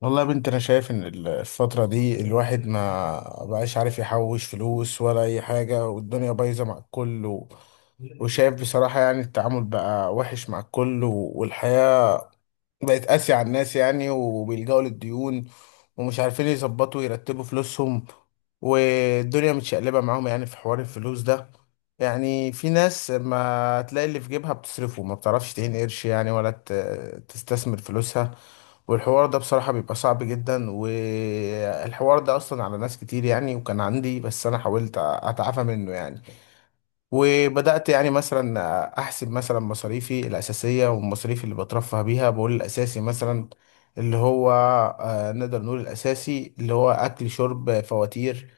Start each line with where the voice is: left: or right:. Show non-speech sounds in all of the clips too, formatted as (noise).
left: والله يا بنت، انا شايف ان الفترة دي الواحد ما بقاش عارف يحوش فلوس ولا اي حاجة، والدنيا بايظة مع الكل وشايف بصراحة يعني التعامل بقى وحش مع الكل والحياة بقت قاسية على الناس يعني، وبيلجأوا للديون ومش عارفين يظبطوا يرتبوا فلوسهم، والدنيا متشقلبة معاهم يعني في حوار الفلوس ده. يعني في ناس ما تلاقي اللي في جيبها بتصرفه، ما بتعرفش تعين قرش يعني، ولا تستثمر فلوسها. والحوار ده بصراحة بيبقى صعب جدا، والحوار ده أصلا على ناس كتير يعني، وكان عندي، بس أنا حاولت أتعافى منه يعني. وبدأت يعني مثلا أحسب مثلا مصاريفي الأساسية والمصاريف اللي بترفه بيها. بقول الأساسي مثلا اللي هو نقدر نقول الأساسي اللي هو أكل شرب فواتير.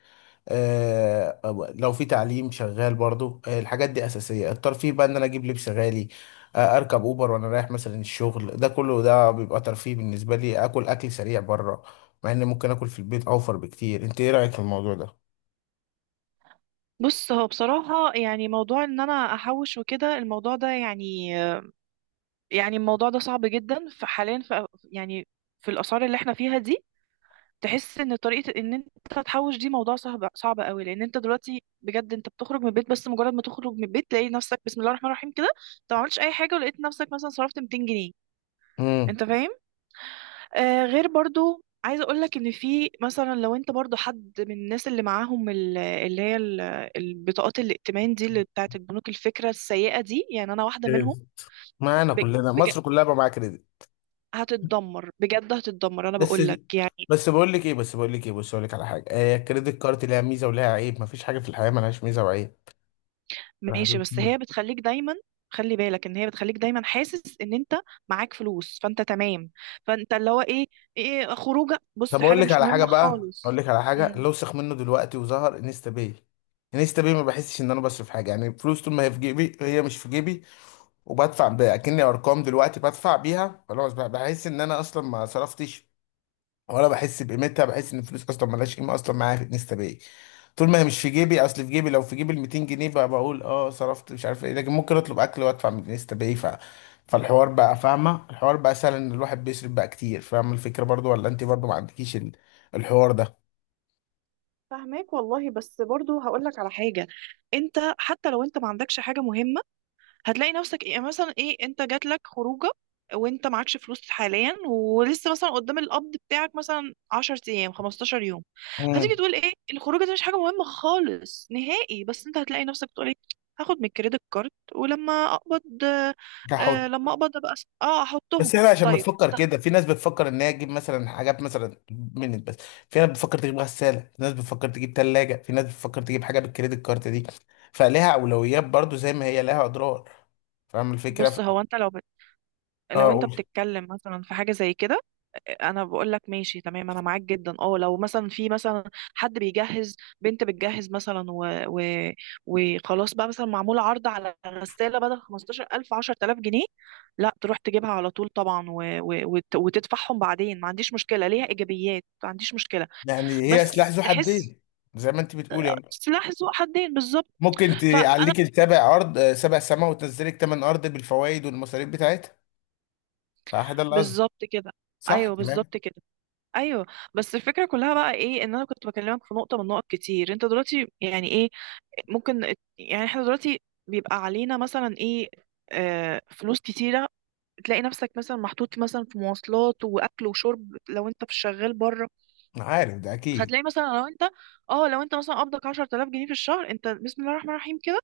left: لو في تعليم شغال برضو، الحاجات دي أساسية. الترفيه بقى إن أنا أجيب لبس غالي، أركب أوبر وأنا رايح مثلا الشغل، ده كله ده بيبقى ترفيه بالنسبة لي. أكل أكل سريع بره، مع إن ممكن أكل في البيت أوفر بكتير. أنت إيه رأيك في الموضوع ده؟
right: بص، هو بصراحة يعني موضوع ان انا احوش وكده الموضوع ده يعني الموضوع ده صعب جدا، فحاليا يعني في الاسعار اللي احنا فيها دي. تحس ان طريقة ان انت تحوش دي موضوع صعب صعب قوي، لان انت دلوقتي بجد انت بتخرج من البيت، بس مجرد ما تخرج من البيت تلاقي نفسك بسم الله الرحمن الرحيم كده، انت ما عملتش اي حاجة ولقيت نفسك مثلا صرفت 200 جنيه.
left: مم.
right: انت فاهم؟ غير برضو عايزة أقولك إن في مثلا لو أنت برضو حد من الناس اللي معاهم البطاقات الائتمان دي اللي بتاعت البنوك، الفكرة السيئة دي، يعني أنا واحدة منهم.
left: معانا
right: بج...
left: كلنا،
right: بج...
left: مصر كلها بقى معاها كريدت.
right: هتتدمر بجد، هتتدمر، أنا
left: بس
right: بقولك يعني.
left: بس بقول لك ايه، بس بقول لك ايه، بص اقول لك على حاجه، آه الكريدت كارت ليها ميزه وليها عيب، مفيش حاجه في الحياه ملهاش ميزه وعيب.
right: ماشي، بس هي
left: (laughs)
right: بتخليك دايما. خلي بالك إن هي بتخليك دايما حاسس إن أنت معاك فلوس، فأنت تمام. فأنت اللي هو إيه خروجة، بص،
left: طب اقول
right: حاجة
left: لك
right: مش
left: على حاجه
right: مهمة
left: بقى، اقول
right: خالص.
left: لك على حاجه،
right: امم.
left: لو سخ منه دلوقتي وظهر انستا باي. انستا باي، ما بحسش ان انا بصرف حاجه يعني، فلوس طول ما هي في جيبي، هي مش في جيبي. وبدفع بأكني ارقام دلوقتي، بدفع بيها خلاص بقى، بحس ان انا اصلا ما صرفتش ولا بحس بقيمتها. بحس ان الفلوس اصلا ملهاش قيمه اصلا معايا في انستا باي. طول ما هي مش في جيبي، اصل في جيبي، لو في جيبي ال 200 جنيه بقى بقول اه صرفت مش عارف ايه، لكن ممكن اطلب اكل وادفع من انستا باي. فالحوار بقى، فاهمه الحوار بقى سهل ان الواحد بيصرف بقى كتير، فاهمه الفكره برضو؟ ولا انت برضو ما عندكيش الحوار ده؟
right: فهماك والله، بس برضو هقول لك على حاجه. انت حتى لو انت ما عندكش حاجه مهمه، هتلاقي نفسك ايه، يعني مثلا ايه؟ انت جات لك خروجه وانت معكش فلوس حاليا، ولسه مثلا قدام القبض بتاعك مثلا 10 ايام، 15 يوم.
left: امم.
right: هتيجي تقول ايه الخروجه دي مش حاجه مهمه خالص نهائي، بس انت هتلاقي نفسك بتقول ايه، هاخد من الكريدت كارد ولما اقبض.
left: كحط.
right: لما اقبض ابقى احطهم.
left: بس احنا عشان
right: طيب.
left: بنفكر كده، في ناس بتفكر ان هي تجيب مثلا حاجات مثلا من بس، في ناس بتفكر تجيب غساله، في ناس بتفكر تجيب ثلاجه، في ناس بتفكر تجيب حاجه بالكريدت كارت دي، فلها اولويات برضو زي ما هي لها اضرار. فاهم الفكرة؟
right: بص، هو انت لو
left: اه
right: انت
left: قول.
right: بتتكلم مثلا في حاجه زي كده، انا بقول لك ماشي، تمام، انا معاك جدا. اه لو مثلا في مثلا حد بيجهز بنت بتجهز مثلا وخلاص بقى مثلا، معمول عرض على غسالة بدل 15000، 10000 جنيه، لا تروح تجيبها على طول طبعا وتدفعهم بعدين، ما عنديش مشكلة، ليها ايجابيات، ما عنديش مشكلة.
left: يعني هي سلاح
right: بس
left: ذو
right: تحس.
left: حدين، زي ما انت بتقول يعني.
right: سلاح ذو حدين بالظبط.
left: ممكن
right: فانا.
left: تعليك السبع ارض، سبع سماء، وتنزلك تمن ارض بالفوائد والمصاريف بتاعتها. صح، ده اللي قصدي.
right: بالظبط كده.
left: صح
right: ايوه،
left: كلام.
right: بالظبط كده. ايوه. بس الفكره كلها بقى ايه، ان انا كنت بكلمك في نقطه من نقط كتير. انت دلوقتي يعني ايه، ممكن، يعني احنا دلوقتي بيبقى علينا مثلا ايه، آه، فلوس كتيرة. تلاقي نفسك مثلا محطوط مثلا في مواصلات وأكل وشرب لو أنت في شغال بره.
left: أنا عارف ده اكيد.
right: فتلاقي مثلا لو أنت مثلا قبضك 10000 جنيه في الشهر. أنت بسم الله الرحمن الرحيم كده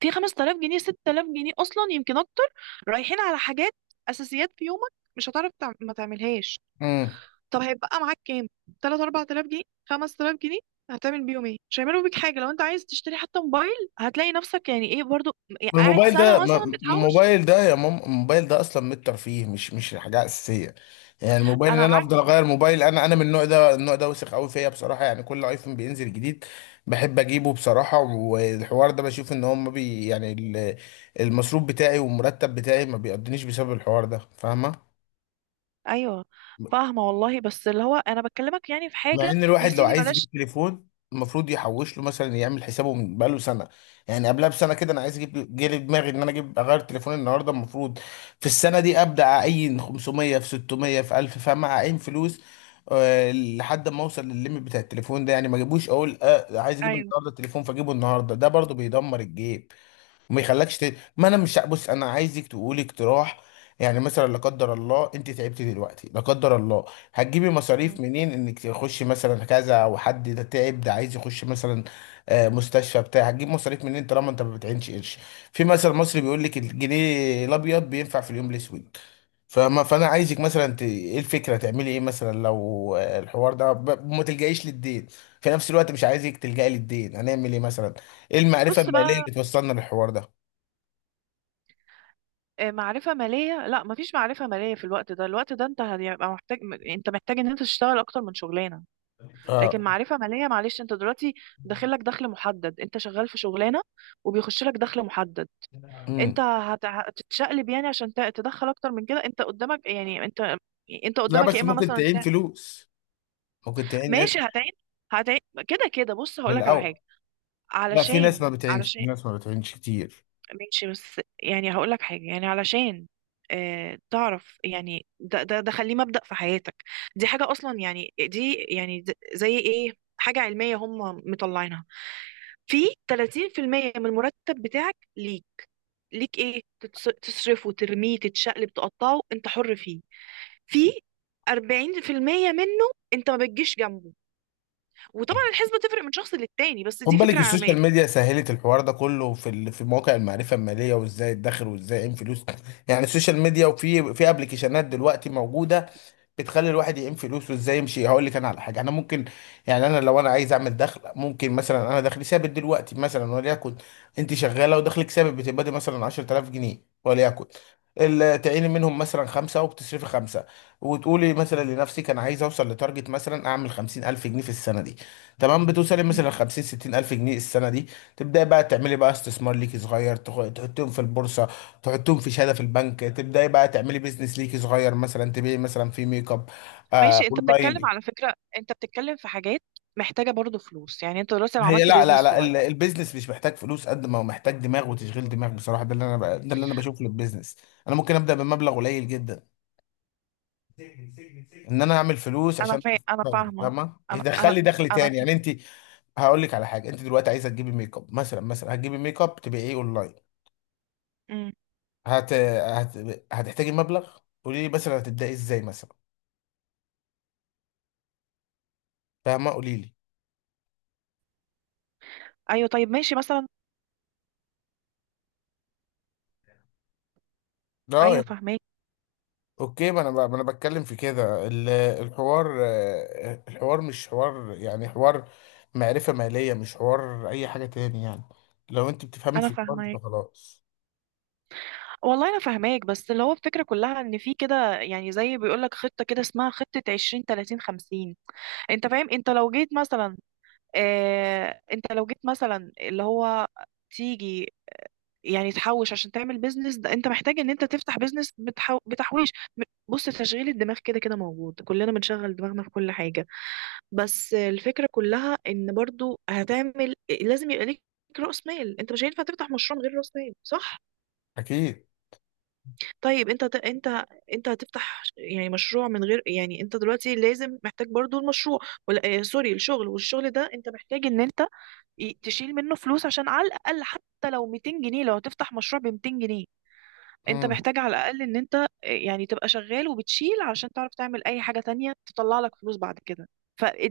right: في 5000 جنيه، 6000 جنيه أصلا، يمكن أكتر، رايحين على حاجات، أساسيات في يومك مش هتعرف ما تعملهاش.
left: مم.
right: طب هيبقى معاك كام، 3، 4000 جنيه، 5000 جنيه، هتعمل بيهم ايه؟ مش هيعملوا بيك حاجه. لو انت عايز تشتري حتى موبايل، هتلاقي نفسك يعني ايه برضو، يعني
left: ما
right: قاعد
left: الموبايل ده
right: سنه
left: ما
right: مثلا
left: ما
right: بتحوش.
left: الموبايل ده يا ماما، الموبايل ده اصلا من الترفيه، مش حاجه اساسيه. يعني الموبايل ان
right: انا
left: انا افضل
right: عارفه.
left: اغير موبايل، انا من النوع ده وسخ قوي فيا بصراحه، يعني كل ايفون بينزل جديد بحب اجيبه بصراحه. والحوار ده بشوف ان هم بي يعني المصروف بتاعي والمرتب بتاعي ما بيقضنيش بسبب الحوار ده، فاهمه.
right: ايوه فاهمه والله، بس اللي هو انا بكلمك يعني في
left: مع
right: حاجه
left: ان
right: يا
left: الواحد لو
right: سيدي،
left: عايز
right: بلاش.
left: يجيب تليفون، المفروض يحوش له، مثلا يعمل حسابه من بقاله سنه، يعني قبلها بسنه كده. انا عايز اجيب، جه لي دماغي ان انا اجيب اغير تليفوني النهارده، المفروض في السنه دي ابدا اعين 500 في 600 في 1000، فاهم، اعين فلوس لحد ما اوصل للليميت بتاع التليفون ده، يعني ما اجيبوش اقول آه عايز اجيب
right: ايوه.
left: النهارده التليفون فاجيبه النهارده، ده برضو بيدمر الجيب وما يخلكش ما انا مش بص، انا عايزك تقولي اقتراح. يعني مثلا، لا قدر الله انت تعبتي دلوقتي، لا قدر الله، هتجيبي
right: مم.
left: مصاريف منين انك تخشي مثلا كذا؟ او حد ده تعب ده عايز يخش مثلا مستشفى بتاع، هتجيب مصاريف منين طالما انت ما بتعينش قرش؟ في مثل مصري بيقول لك الجنيه الابيض بينفع في اليوم الاسود. فما فانا عايزك مثلا ايه الفكره، تعملي ايه مثلا لو الحوار ده ما تلجئيش للدين؟ في نفس الوقت مش عايزك تلجئي للدين، هنعمل ايه مثلا؟ ايه المعرفه
right: بص
left: الماليه
right: بقى.
left: اللي توصلنا للحوار ده؟
right: معرفة مالية؟ لا، مفيش معرفة مالية في الوقت ده. الوقت ده انت هيبقى محتاج، انت محتاج ان انت تشتغل اكتر من شغلانة. لكن
left: اه.
right: معرفة مالية، معلش، انت دلوقتي داخل لك دخل محدد، انت شغال في شغلانة وبيخش لك دخل محدد. انت
left: امم.
right: هتتشقلب يعني عشان تدخل اكتر من كده. انت قدامك يعني انت
left: لا
right: قدامك يا
left: بس
right: اما
left: ممكن
right: مثلا
left: تعين فلوس، ممكن تعين قرش
right: ماشي، هتعين، هتعين كده كده. بص،
left: في
right: هقول لك على
left: الاول.
right: حاجه،
left: لا، في ناس
right: علشان،
left: ما بتعينش، في
right: علشان،
left: ناس ما بتعينش كتير.
right: ماشي بس يعني هقول لك حاجه، يعني علشان، اه تعرف يعني، ده خليه مبدأ في حياتك. دي حاجه اصلا يعني، دي يعني زي ايه، حاجه علميه هم مطلعينها. في 30% من المرتب بتاعك ليك، ليك تصرفه، ترميه، تتشقلب، تقطعه، انت حر فيه. في 40% منه انت ما بتجيش جنبه. وطبعا الحسبة تفرق من شخص للتاني، بس
left: خد
right: دي
left: بالك،
right: فكرة عامة.
left: السوشيال ميديا سهلت الحوار ده كله، في في مواقع المعرفه الماليه وازاي ادخر وازاي اعمل فلوس. يعني السوشيال ميديا، وفي ابلكيشنات دلوقتي موجوده بتخلي الواحد يقيم فلوسه ازاي يمشي. هقول لك انا على حاجه، انا ممكن يعني، انا لو عايز اعمل دخل، ممكن مثلا انا دخلي ثابت دلوقتي مثلا، وليكن انت شغاله ودخلك ثابت بتبقى مثلا 10000 جنيه، وليكن تعيني منهم مثلا خمسة وبتصرفي خمسة، وتقولي مثلا لنفسك أنا عايز أوصل لتارجت، مثلا أعمل 50 ألف جنيه في السنة دي. تمام، بتوصلي
right: مم.
left: مثلا 50 60 الف جنيه السنه دي، تبداي بقى تعملي بقى استثمار ليكي صغير، تحطيهم في البورصه، تحطيهم في شهاده في البنك، تبداي بقى تعملي بيزنس ليكي صغير، مثلا تبيعي مثلا في ميك اب، آه
right: ماشي، انت بتتكلم
left: اونلاين.
right: على فكرة، انت بتتكلم في حاجات محتاجة برضو فلوس. يعني انت دلوقتي لو
left: هي،
right: عملت
left: لا لا
right: بيزنس
left: لا،
right: صغير.
left: البيزنس مش محتاج فلوس قد ما هو محتاج دماغ وتشغيل دماغ بصراحه، ده اللي انا ده اللي انا بشوفه للبيزنس. انا ممكن ابدا بمبلغ قليل جدا ان انا اعمل فلوس عشان
right: انا
left: اشتغل،
right: فاهمة.
left: فاهمه،
right: انا
left: يدخل
right: انا
left: لي دخل
right: انا
left: تاني، يعني انت. هقول لك على حاجه، انت دلوقتي عايزه تجيبي ميك اب مثلا هتجيبي ميك اب تبقى ايه اونلاين،
right: مم.
left: هت... هت... هتحتاجي مبلغ. قولي لي مثلا هتبداي ازاي مثلا؟ فاهمه، قولي لي.
right: ايوه طيب ماشي مثلا.
left: اه
right: ايوه
left: يعني.
right: فاهماك.
left: اوكي، ما انا بتكلم في كده، الحوار الحوار مش حوار يعني، حوار معرفه ماليه، مش حوار اي حاجه تاني يعني. لو انت بتفهمي
right: انا
left: في الحوار ده
right: فاهمة
left: فخلاص.
right: والله، انا فاهماك، بس اللي هو الفكره كلها، ان في كده يعني زي بيقولك خطه كده، اسمها خطه 20، 30، 50. انت فاهم؟ انت لو جيت مثلا، آه انت لو جيت مثلا اللي هو تيجي يعني تحوش عشان تعمل بيزنس، ده انت محتاج ان انت تفتح بيزنس بتحويش. م- بص، تشغيل الدماغ كده كده موجود، كلنا بنشغل دماغنا في كل حاجة. بس الفكرة كلها ان برضو هتعمل، لازم يبقى ليك رأس مال. انت مش هينفع تفتح مشروع من غير رأس مال، صح؟
left: اكيد.
right: طيب انت انت هتفتح يعني مشروع من غير، يعني انت دلوقتي لازم محتاج برضو المشروع، ولا سوري، الشغل، والشغل ده انت محتاج ان انت تشيل منه فلوس، عشان على الاقل حتى لو 200 جنيه لو هتفتح مشروع ب 200 جنيه. انت
left: امم.
right: محتاج على الاقل ان انت يعني تبقى شغال وبتشيل، عشان تعرف تعمل اي حاجة تانية تطلع لك فلوس بعد كده.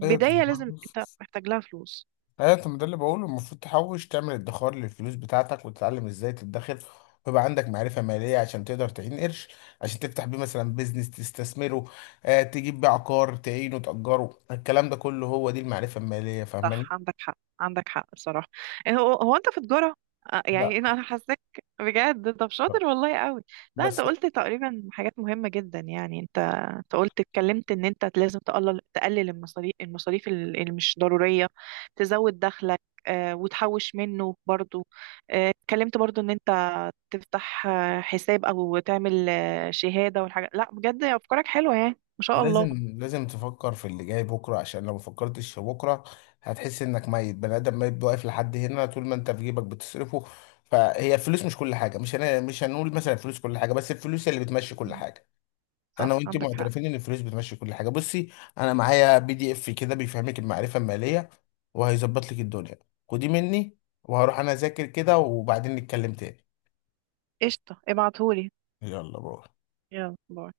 left: ايوه.
right: لازم انت محتاج لها فلوس.
left: ايوه ما ده اللي بقوله، المفروض تحوش، تعمل ادخار للفلوس بتاعتك وتتعلم ازاي تدخر، ويبقى عندك معرفة مالية عشان تقدر تعين قرش، عشان تفتح بيه مثلا بيزنس تستثمره، آه تجيب بيه عقار تعينه تأجره. الكلام ده كله هو دي المعرفة المالية، فاهماني؟
right: صح، عندك حق، عندك حق بصراحة. إيه، هو هو انت في تجارة؟
left: لا
right: يعني انا حاساك بجد. طب شاطر والله قوي. لا، انت
left: بس،
right: قلت تقريبا حاجات مهمة جدا، يعني انت. انت قلت، اتكلمت ان انت لازم تقلل المصاريف اللي مش ضرورية. تزود دخلك. وتحوش منه برضو. اتكلمت برضو ان انت تفتح، حساب او تعمل، شهادة والحاجات، لا بجد افكارك حلوة يعني، ما شاء الله.
left: لازم لازم تفكر في اللي جاي بكرة، عشان لو مفكرتش في بكرة هتحس انك ميت، بني ادم ميت واقف لحد هنا طول ما انت في جيبك بتصرفه. فهي الفلوس مش كل حاجة، مش مش هنقول مثلا الفلوس كل حاجة، بس الفلوس هي اللي بتمشي كل حاجة. انا
right: صح
left: وانت
right: عندك حق.
left: معترفين ان الفلوس بتمشي كل حاجه. بصي، انا معايا بي دي اف كده بيفهمك المعرفه الماليه وهيظبط لك الدنيا، خديه مني، وهروح انا اذاكر كده وبعدين نتكلم تاني.
right: قشطة، ابعتهولي.
left: يلا باي.
right: يلا، باي.